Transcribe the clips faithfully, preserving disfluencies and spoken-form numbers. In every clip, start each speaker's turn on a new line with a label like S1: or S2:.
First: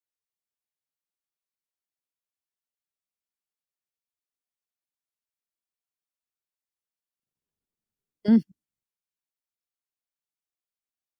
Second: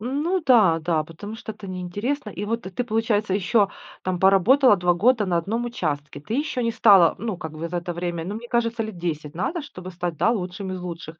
S1: Ну да, да, потому что это неинтересно. И вот ты получается еще там поработала два года на одном участке, ты еще не стала, ну как бы за это время, ну
S2: М.
S1: мне кажется, лет десять надо, чтобы стать, да, лучшим из лучших.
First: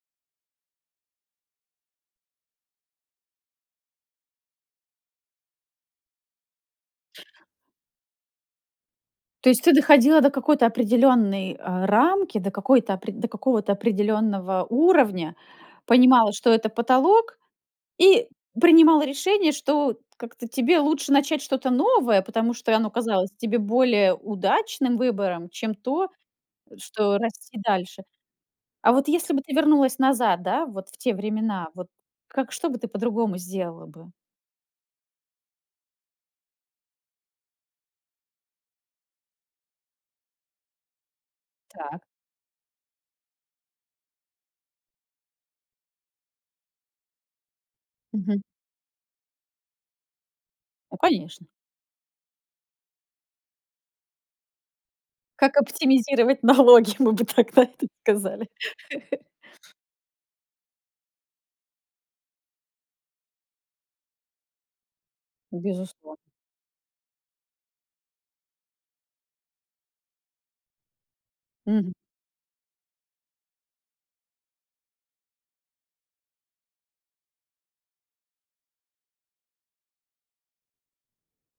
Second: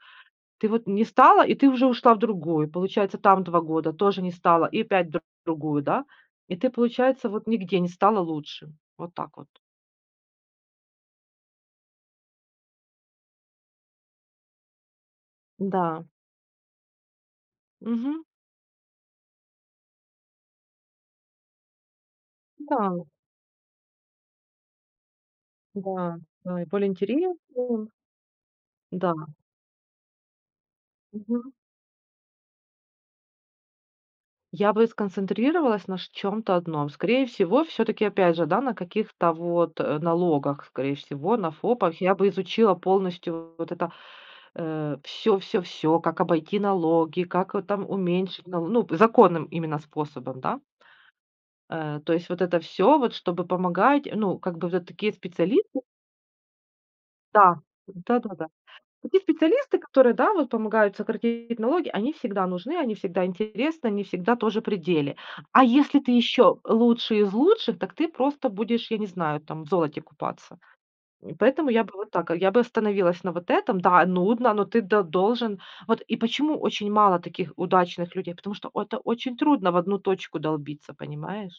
S1: Ты вот не стала, и ты уже ушла в другую, получается там два года, тоже не стала и опять в другую, да. И ты получается вот нигде не стала лучшим. Вот так вот.
S2: То есть ты доходила до какой-то определённой, э, рамки, до какой-то опре до какого-то определённого уровня,
S1: М-да.
S2: понимала, что это потолок,
S1: Мгм.
S2: и принимала решение, что как-то тебе лучше начать что-то новое, потому что оно
S1: Да.
S2: казалось тебе более удачным выбором, чем то,
S1: Да, да, и более
S2: что расти
S1: интересным.
S2: дальше. А вот
S1: Да.
S2: если бы ты вернулась назад, да, вот в те
S1: Мгм.
S2: времена, вот как, что бы ты по-другому сделала бы?
S1: Я бы сконцентрировалась на шт чем-то одном. Скорее всего, всё-таки опять же, да, на каких-то вот налогах, скорее всего на ФОПах.
S2: Так.
S1: Я бы изучила полностью вот это, э, всё всё всё: как обойти налоги, как там
S2: Мгм.
S1: уменьшить налоги, ну, законным именно способом, да.
S2: Ну конечно.
S1: Э, то есть вот это всё, вот чтобы помогать. Ну как бы вот это такие
S2: Как
S1: специалисты
S2: оптимизировать налоги, мы бы
S1: Да,
S2: тогда это
S1: да-да-да,
S2: сказали.
S1: такие специалисты, которые, да, вот помогают сократить налоги, они всегда нужны, они всегда интересны, они всегда тоже при деле. А если ты
S2: Безусловно.
S1: еще лучший из лучших, так ты просто будешь, я не знаю там, в золоте купаться. И поэтому я бы
S2: Мгм.
S1: вот так, я бы остановилась на вот этом. Да, нудно, но ты д должен. Вот и почему очень мало таких удачных людей? Потому что это очень трудно в одну точку долбиться, понимаешь?